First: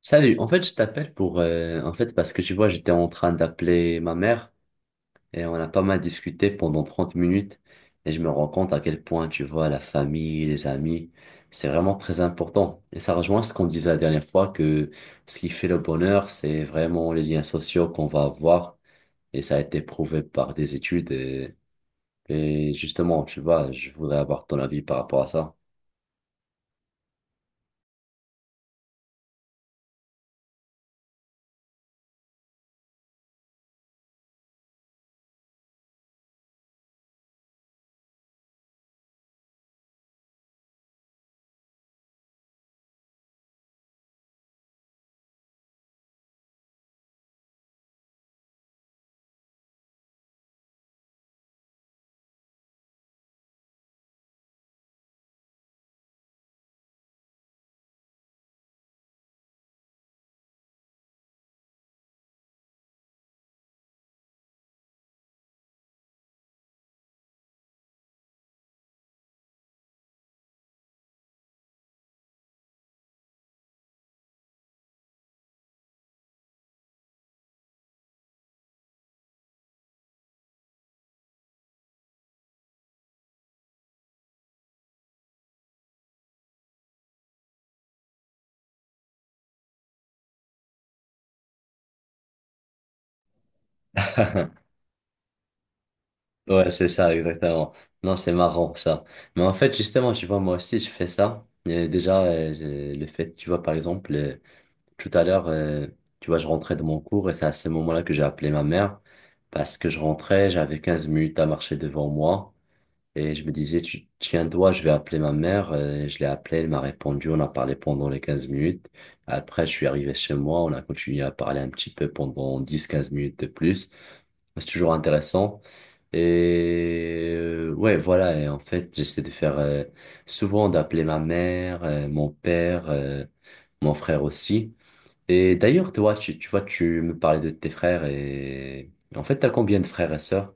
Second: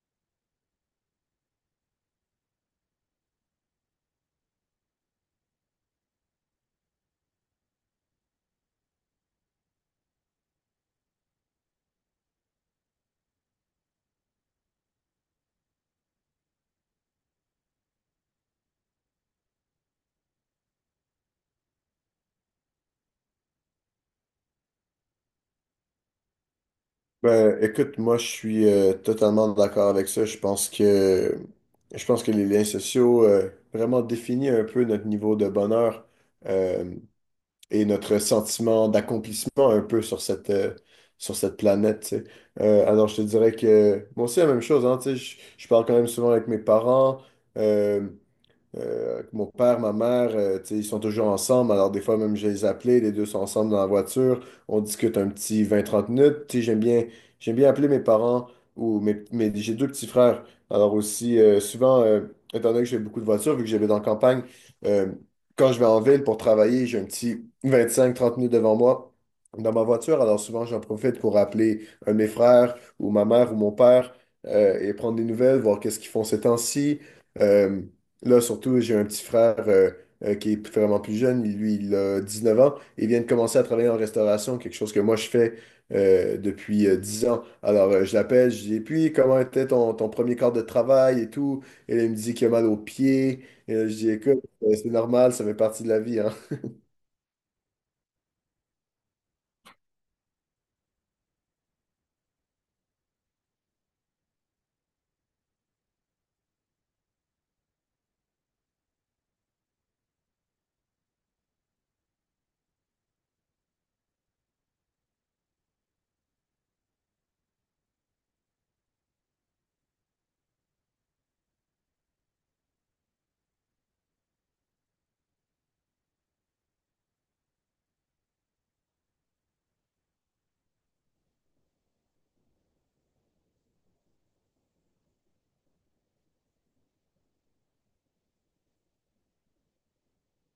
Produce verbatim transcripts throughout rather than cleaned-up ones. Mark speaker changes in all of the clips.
Speaker 1: Salut, en fait, je t'appelle pour, euh, en fait, parce que tu vois, j'étais en train d'appeler ma mère et on a pas mal discuté pendant trente minutes. Et je me rends compte à quel point, tu vois, la famille, les amis, c'est vraiment très important. Et ça rejoint ce qu'on disait la dernière fois que ce qui fait le bonheur, c'est vraiment les liens sociaux qu'on va avoir et ça a été prouvé par des études, et, et justement, tu vois, je voudrais avoir ton avis par rapport à ça.
Speaker 2: Ben, écoute, moi, je suis euh, totalement d'accord avec ça. Je pense que je pense que les liens sociaux euh, vraiment définissent un peu notre niveau de bonheur euh, et notre sentiment d'accomplissement un peu sur cette euh, sur cette planète. Tu sais. Euh, alors, je te dirais que moi aussi la même chose. Hein, tu sais, je, je parle quand même souvent avec mes parents. euh, euh, mon père, ma mère, euh, tu sais, ils sont toujours ensemble. Alors, des fois, même, je les appelais, les deux sont ensemble dans la voiture. On discute un petit vingt trente minutes. Tu sais, j'aime bien, j'aime bien appeler mes parents ou mes, mes- J'ai deux petits frères. Alors, aussi, euh, souvent, euh, étant donné que j'ai beaucoup de voitures, vu que j'habite en campagne, euh, quand je vais en ville pour travailler, j'ai un petit vingt cinq trente minutes devant moi dans ma voiture. Alors, souvent, j'en profite pour appeler un de mes frères ou ma mère ou mon père euh, et prendre des nouvelles, voir qu'est-ce qu'ils font ces temps-ci. Euh, Là, surtout, j'ai un petit frère euh, euh, qui est vraiment plus jeune. Lui, il a dix neuf ans et vient de commencer à travailler en restauration, quelque chose que moi, je fais euh, depuis euh, dix ans. Alors, euh, je l'appelle, je dis, et puis, comment était ton, ton premier quart de travail et tout? Et là, il me dit qu'il a mal aux pieds. Et là, je dis, écoute, euh, c'est normal, ça fait partie de la vie, hein.
Speaker 1: Ouais, c'est ça, exactement. Non, c'est marrant, ça. Mais en fait, justement, tu vois, moi aussi, je fais ça. Et déjà, euh, j'ai- le fait, tu vois, par exemple, euh, tout à l'heure, euh, tu vois, je rentrais de mon cours et c'est à ce moment-là que j'ai appelé ma mère parce que je rentrais, j'avais quinze minutes à marcher devant moi et je me disais, tu tiens-toi, je vais appeler ma mère. Euh, je l'ai appelée, elle m'a répondu, on a parlé pendant les quinze minutes. Après, je suis arrivé chez moi, on a continué à parler un petit peu pendant dix quinze minutes de plus. Bah, c'est toujours intéressant. Et euh, ouais, voilà. Et en fait, j'essaie de faire euh, souvent d'appeler ma mère, euh, mon père, euh, mon frère aussi. Et d'ailleurs, toi, tu, tu vois, tu me parlais de tes frères et en fait, t'as combien de frères et sœurs?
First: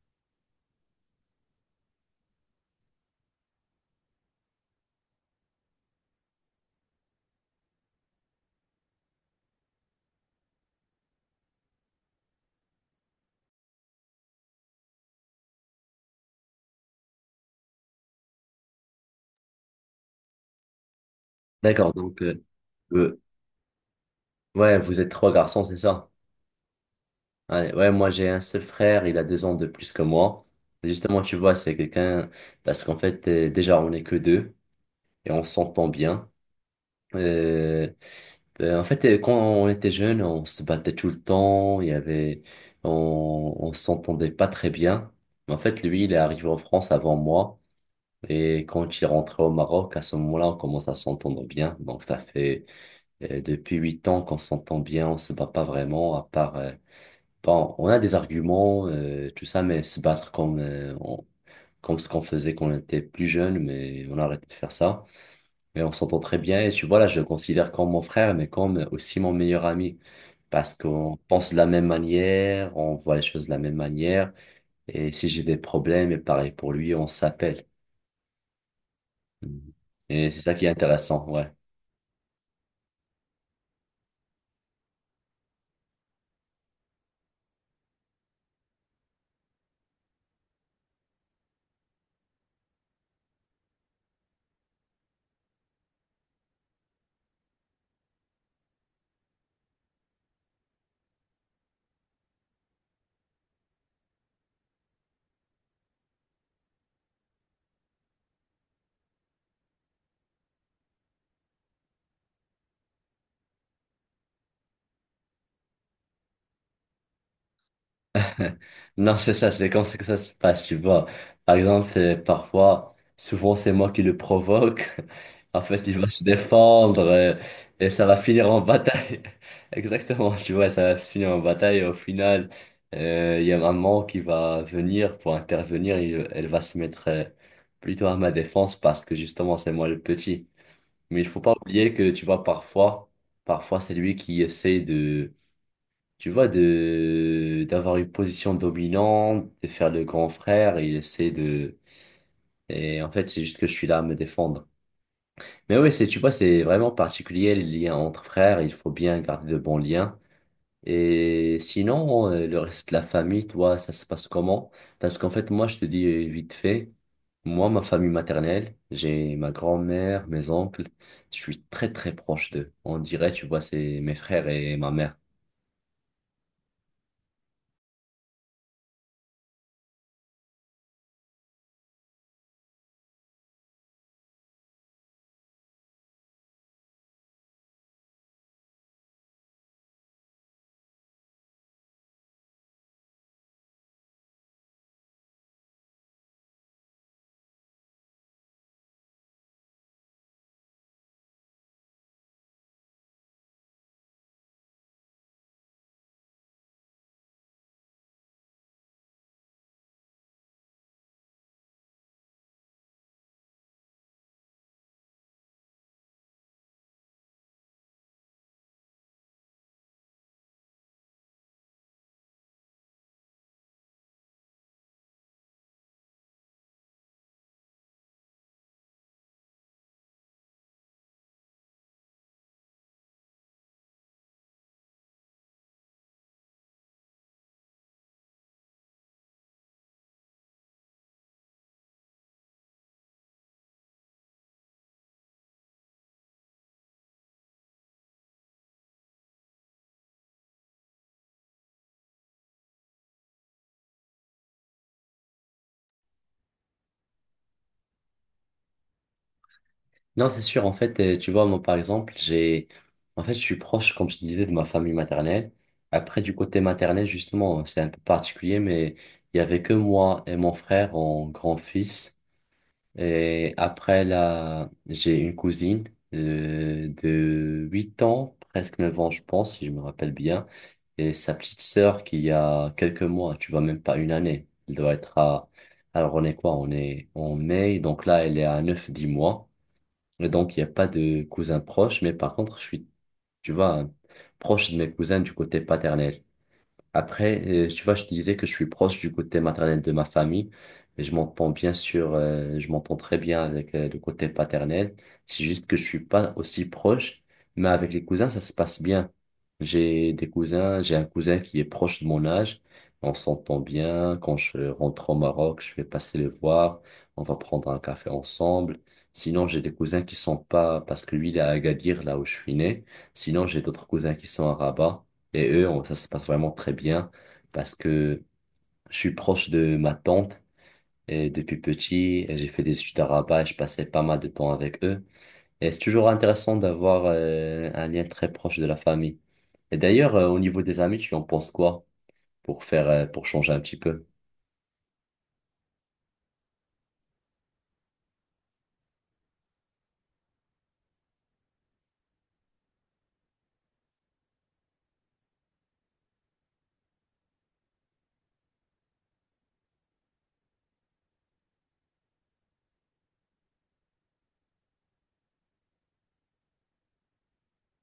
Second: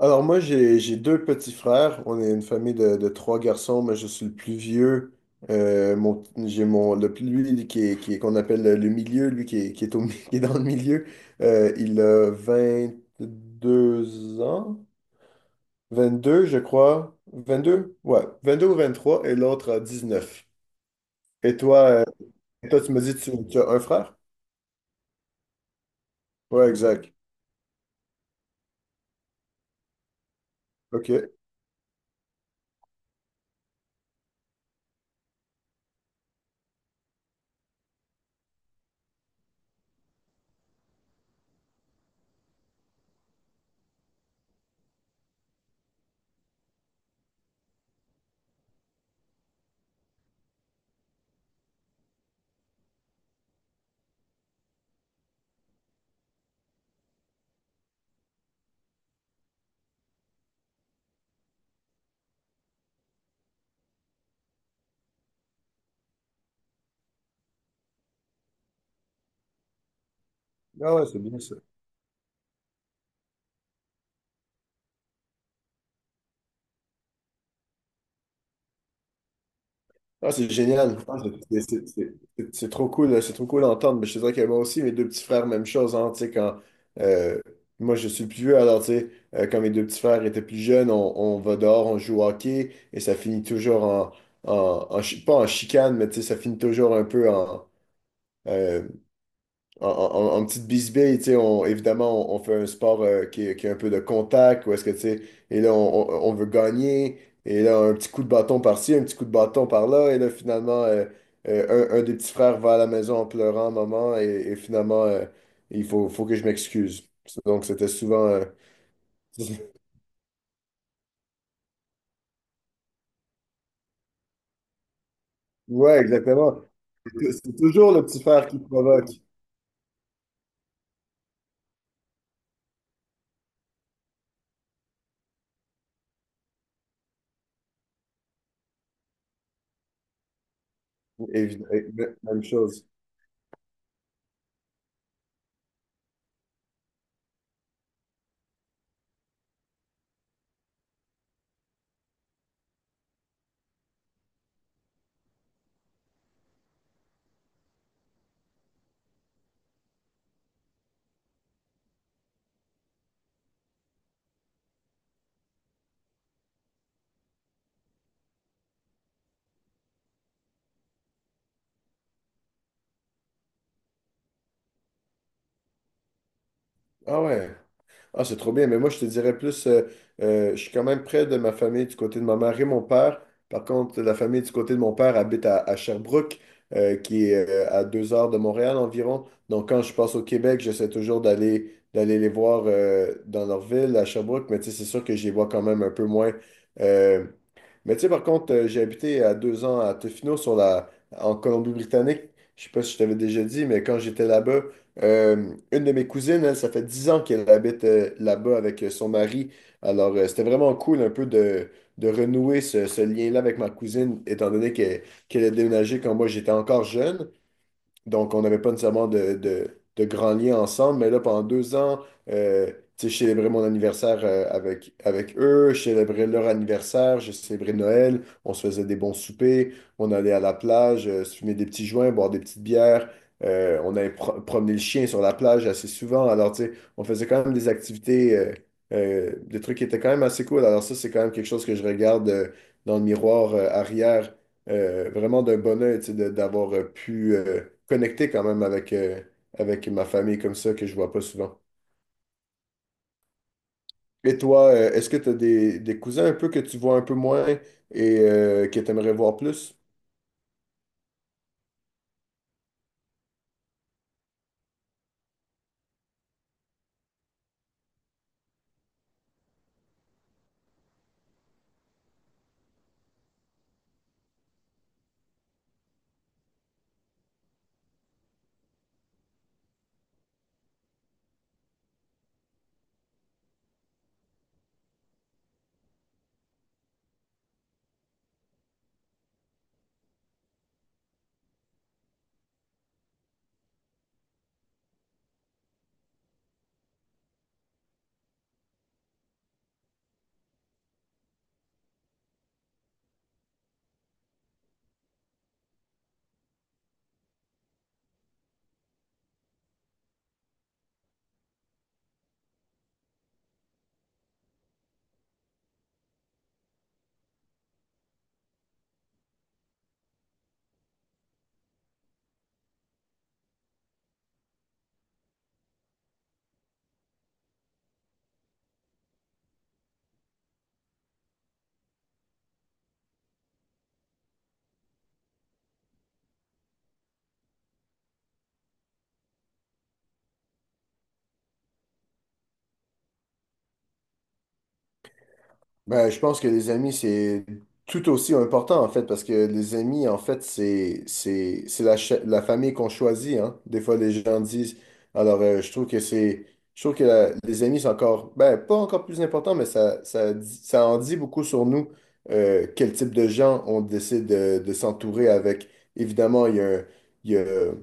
Speaker 2: Alors moi, j'ai, j'ai deux petits frères. On est une famille de, de trois garçons, mais je suis le plus vieux. Euh, mon, j'ai mon, le plus, lui, qui est, qui est- qu'on appelle le, le milieu, lui qui est, qui est au, mi- qui est dans le milieu. Euh, il a vingt deux ans, vingt deux je crois. vingt-deux? Ouais, vingt-deux ou trois et l'autre a neuf. Et toi,
Speaker 1: D'accord,
Speaker 2: euh,
Speaker 1: donc euh,
Speaker 2: toi tu me dis,
Speaker 1: euh,
Speaker 2: tu, tu as un frère?
Speaker 1: ouais, vous êtes trois garçons, c'est ça?
Speaker 2: Ouais, exact.
Speaker 1: Ouais, ouais, moi j'ai un seul frère, il a deux ans de plus que moi. Justement,
Speaker 2: OK.
Speaker 1: tu vois, c'est quelqu'un parce qu'en fait, euh, déjà on n'est que deux et on s'entend bien. Euh, Euh, En fait, euh, quand on était jeune, on se battait tout le temps, il y avait, on, on s'entendait pas très bien. Mais en fait, lui, il est arrivé en France avant moi. Et quand il est rentré au Maroc, à ce moment-là, on commence à s'entendre bien. Donc, ça fait euh, depuis huit ans qu'on s'entend bien, on se bat pas vraiment, à part, euh, bon, on a des arguments, euh, tout ça, mais se battre comme, euh, on- comme ce qu'on faisait quand on était plus jeune, mais on a arrêté de faire ça et on s'entend très bien et tu vois, là, je le considère comme mon frère, mais comme aussi mon meilleur ami. Parce
Speaker 2: Ah ouais,
Speaker 1: qu'on
Speaker 2: c'est bien
Speaker 1: pense
Speaker 2: ça.
Speaker 1: de la même manière, on voit les choses de la même manière. Et si j'ai des problèmes, et pareil pour lui, on s'appelle. Mhm. Et
Speaker 2: Ah,
Speaker 1: c'est
Speaker 2: c'est
Speaker 1: ça qui est
Speaker 2: génial. Ah,
Speaker 1: intéressant, ouais.
Speaker 2: C'est c'est- c'est- c'est- c'est trop cool, euh, c'est trop cool d'entendre. Mais je te dirais que moi aussi, mes deux petits frères, même chose. Hein, tu sais, quand, euh, moi, je suis le plus vieux, alors tu sais, euh, quand mes deux petits frères étaient plus jeunes, on, on va dehors, on joue au hockey et ça finit toujours en, en, en chi- pas en chicane, mais tu sais, ça finit toujours un peu en, euh, en, en- en petite bisbille, tu sais, on, évidemment, on, on fait un sport euh, qui, est- qui a un peu de contact, ou est-ce que, tu sais, et là, on, on- on veut gagner, et là, un petit coup de bâton par-ci, un petit coup de bâton par-là, et là, finalement, euh, euh, un, un des petits frères va à la maison en pleurant, maman, et, et finalement, euh, il faut, faut que je m'excuse. Donc, c'était souvent... euh,
Speaker 1: Non, c'est ça, c'est comme ça que ça se passe, tu vois. Par exemple, euh, parfois, souvent c'est moi qui le provoque. En fait, il
Speaker 2: Ouais,
Speaker 1: va se
Speaker 2: exactement.
Speaker 1: défendre
Speaker 2: C'est
Speaker 1: euh,
Speaker 2: c'est
Speaker 1: et
Speaker 2: toujours
Speaker 1: ça
Speaker 2: le
Speaker 1: va
Speaker 2: petit frère
Speaker 1: finir
Speaker 2: qui
Speaker 1: en
Speaker 2: provoque,
Speaker 1: bataille. Exactement, tu vois, ça va finir en bataille et au final, euh, il y a maman qui va venir pour intervenir et euh, elle va se mettre euh, plutôt à ma défense parce que justement, c'est moi le petit. Mais il faut pas
Speaker 2: évi- é-
Speaker 1: oublier que, tu vois,
Speaker 2: même chose.
Speaker 1: parfois, parfois c'est lui qui essaie de tu vois, de d'avoir une position dominante, de faire le grand frère, il essaie de... Et en fait, c'est juste que je suis là à me défendre. Mais oui, c'est, tu vois, c'est vraiment particulier, les liens entre frères, il faut bien garder de bons liens. Et sinon, euh, le reste de la famille, toi, ça se passe comment? Parce qu'en fait, moi, je te dis euh, vite fait, moi, ma famille maternelle, j'ai ma grand-mère, mes oncles, je suis très, très proche d'eux. On dirait, tu vois, c'est mes frères et ma mère.
Speaker 2: Ah ouais. Ah, c'est trop bien, mais moi, je te dirais plus, euh, euh, je suis quand même près de ma famille du côté de ma mère et mon père. Par contre, la famille du côté de mon père habite à, à Sherbrooke, euh, qui est euh, à deux heures de Montréal environ. Donc, quand je passe au Québec, j'essaie toujours d'aller d'aller les voir euh, dans leur ville, à Sherbrooke, mais tu sais, c'est sûr que je les vois quand même un peu moins. Euh, mais tu sais, par contre, euh, j'ai habité à deux ans à Tofino, sur la, en Colombie-Britannique. Je sais pas si je t'avais déjà dit, mais quand j'étais là-bas, euh, une de mes cousines, elle, ça fait dix ans qu'elle habite euh, là-bas avec euh, son mari. Alors, euh, c'était vraiment cool un peu de, de renouer ce, ce lien-là avec ma cousine, étant donné que- qu'elle a déménagé quand moi j'étais encore jeune. Donc, on n'avait pas nécessairement de, de, de grands liens ensemble, mais là, pendant deux ans, euh, tu sais, je célébrais mon anniversaire euh, avec, avec eux, je célébrais leur anniversaire, je célébrais Noël, on se faisait des bons soupers, on allait à la plage, euh, se fumer des petits joints, boire des petites bières, euh, on allait pro- promener le chien sur la plage assez souvent. Alors, tu sais, on faisait quand même des activités, euh, euh, des trucs qui étaient quand même assez cool. Alors, ça, c'est quand même quelque chose que je regarde euh, dans le miroir euh, arrière euh, vraiment d'un bonheur, tu sais, de- d'avoir euh, pu euh, connecter quand même avec, euh, avec ma famille comme ça, que je vois pas souvent. Et toi, euh, est-ce que tu as des, des cousins un peu que tu vois un peu moins et euh, que tu aimerais voir plus?
Speaker 1: Non, c'est sûr. En fait, euh, tu vois, moi, par exemple, j'ai, en fait, je suis proche, comme je te disais, de ma famille maternelle. Après, du côté maternel, justement, euh, c'est un peu particulier, mais il y avait que moi et mon frère en grand-fils. Et après, là, j'ai une cousine euh, de huit ans, presque neuf ans, je pense, si je me rappelle bien. Et sa petite sœur qui a quelques mois, tu vois, même pas une année. Elle doit être à, alors on est quoi? On est en mai, donc là, elle est à neuf dix mois. Et donc, il n'y a pas de cousins proches, mais par contre, je suis, tu vois, proche de mes cousins du côté paternel. Après, euh, tu vois, je te disais que je suis proche du côté maternel de ma famille, et je m'entends bien sûr, euh, je m'entends très bien avec euh, le côté paternel. C'est juste que je suis pas aussi proche, mais avec les cousins, ça se passe bien. J'ai des cousins, j'ai un cousin qui est proche de mon âge, on s'entend bien. Quand je rentre au Maroc, je vais passer le voir, on va prendre un café ensemble. Sinon, j'ai des cousins qui sont pas, parce que lui, il est à Agadir, là où je suis né. Sinon, j'ai d'autres cousins qui sont à Rabat. Et eux, on- ça se passe vraiment très bien parce que je suis proche de ma tante et depuis petit, et j'ai fait des études à Rabat et je passais pas mal de temps avec eux. Et c'est toujours intéressant d'avoir euh, un lien très proche de la famille. Et d'ailleurs, euh, au niveau des amis, tu en penses quoi pour faire, euh, pour changer un petit peu?
Speaker 2: Ben, je pense que les amis, c'est tout aussi important, en fait, parce que les amis, en fait, c'est, c'est, c'est la, cha- la famille qu'on choisit, hein. Des fois, les gens disent, alors, euh, je trouve que c'est, je trouve que la- les amis, c'est encore, ben, pas encore plus important, mais ça, ça, dit- ça en dit beaucoup sur nous, euh, quel type de gens on décide de, de s'entourer avec. Évidemment, il y a, un-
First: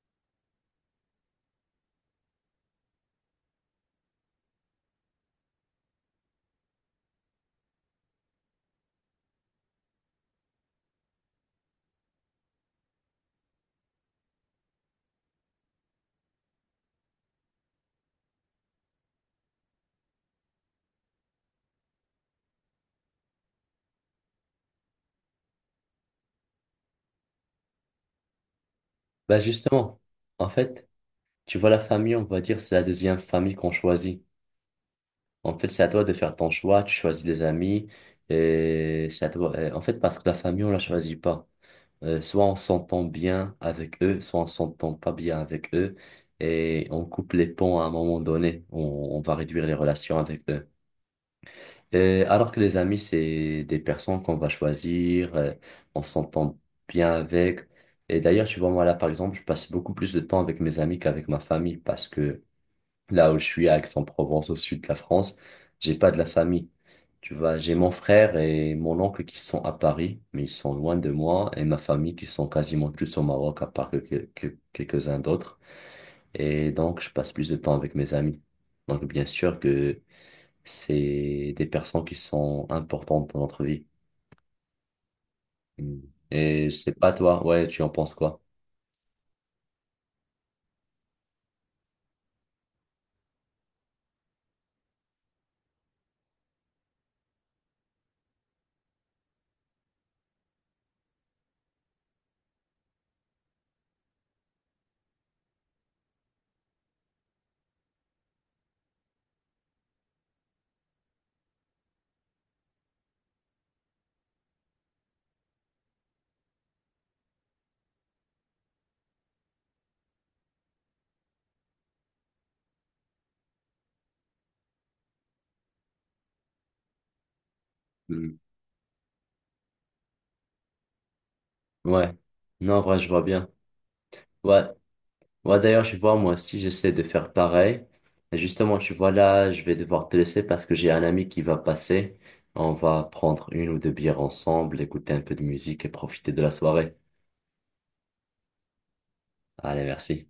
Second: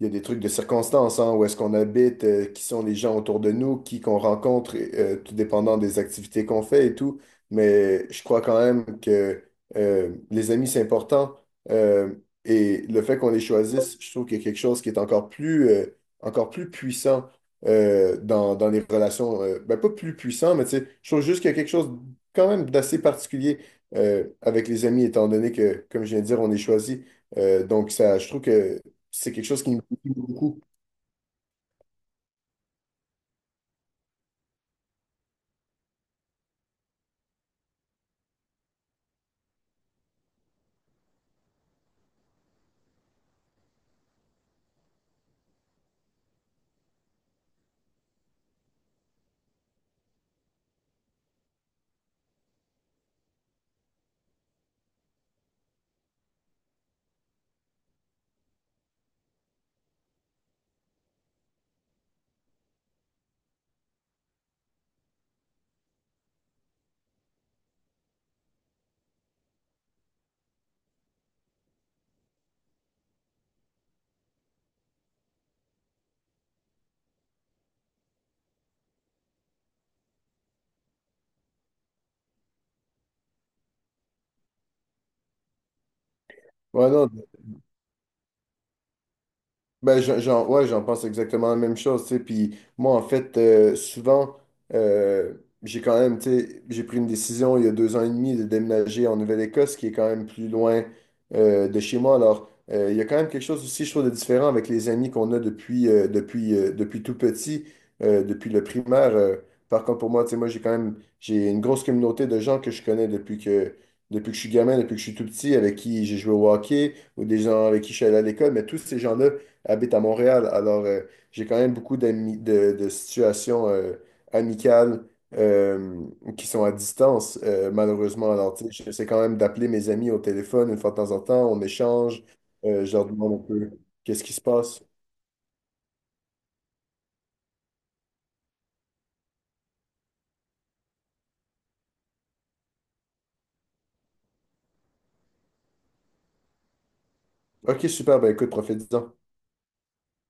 Speaker 2: il y a des trucs de circonstances, hein, où est-ce qu'on habite, euh, qui sont les gens autour de nous, qui qu'on rencontre, et, euh, tout dépendant des activités qu'on fait et tout. Mais je crois quand même que euh, les amis, c'est important. Euh, et le fait qu'on les choisisse, je trouve qu'il y a quelque chose qui est encore plus, euh, encore plus puissant euh, dans, dans les relations. euh, ben, pas plus puissant, mais tu sais, je trouve juste qu'il y a quelque chose quand même d'assez particulier euh, avec les amis, étant donné que, comme je viens de dire, on est choisi. Euh, donc, ça, je trouve que c'est
Speaker 1: Bah
Speaker 2: quelque chose qui
Speaker 1: justement, en
Speaker 2: beaucoup.
Speaker 1: fait, tu vois, la famille, on va dire, c'est la deuxième famille qu'on choisit. En fait, c'est à toi de faire ton choix, tu choisis les amis et c'est à toi. Et en fait, parce que la famille, on la choisit pas. Euh, soit on s'entend bien avec eux, soit on s'entend pas bien avec eux, et on coupe les ponts à un moment donné. On, on va réduire les relations avec eux. Et alors que les amis, c'est des personnes qu'on va choisir, euh, on s'entend bien avec. Et d'ailleurs, tu vois, moi là, par exemple, je passe beaucoup plus de temps avec mes amis qu'avec ma famille parce que là où je suis, à Aix-en-Provence, au sud de la France, j'ai pas de la famille. Tu vois, j'ai mon frère et mon oncle qui sont à Paris, mais ils sont loin de moi, et ma famille qui sont quasiment tous au Maroc, à part que, que- quelques-uns d'autres. Et donc, je passe plus de temps avec mes amis. Donc, bien sûr que c'est des personnes qui sont importantes dans notre vie. Mm. Et je
Speaker 2: Ouais,
Speaker 1: sais
Speaker 2: non,
Speaker 1: pas, toi, ouais, tu en penses quoi?
Speaker 2: Ben, j'en, j'en- ouais, j'en pense exactement la même chose, tu sais. Puis moi, en fait, euh, souvent, euh, j'ai quand même, tu sais, j'ai pris une décision il y a deux ans et demi de déménager en Nouvelle-Écosse, qui est quand même plus loin euh, de chez moi. Alors, euh, il y a quand même quelque chose aussi, je trouve, de différent avec les amis qu'on a depuis, euh, depuis, euh, depuis tout petit, euh, depuis le primaire. Euh, par contre, pour moi, tu sais, moi, j'ai quand même, j'ai une grosse communauté de gens que je connais depuis que, depuis que je suis gamin, depuis que je suis tout petit, avec qui j'ai joué au hockey, ou des gens avec qui je suis allé à l'école, mais tous ces gens-là, habite à Montréal. Alors, euh, j'ai quand même beaucoup d'amis, de, de situations euh, amicales euh, qui sont à distance, euh, malheureusement.
Speaker 1: Mm.
Speaker 2: Alors, tu sais, j'essaie quand même d'appeler mes amis au téléphone une fois de temps en temps, on
Speaker 1: Ouais.
Speaker 2: échange,
Speaker 1: Non, en
Speaker 2: euh, je
Speaker 1: vrai,
Speaker 2: leur
Speaker 1: je vois
Speaker 2: demande un
Speaker 1: bien.
Speaker 2: peu qu'est-ce qui se
Speaker 1: Ouais.
Speaker 2: passe.
Speaker 1: Ouais, d'ailleurs, je vois, moi aussi, j'essaie de faire pareil. Et justement, tu vois, là, je vais devoir te laisser parce que j'ai un ami qui va passer. On va prendre une ou deux bières ensemble, écouter un peu de musique et profiter de la soirée.
Speaker 2: Ok, super, ben écoute, profite-en.
Speaker 1: Allez, merci.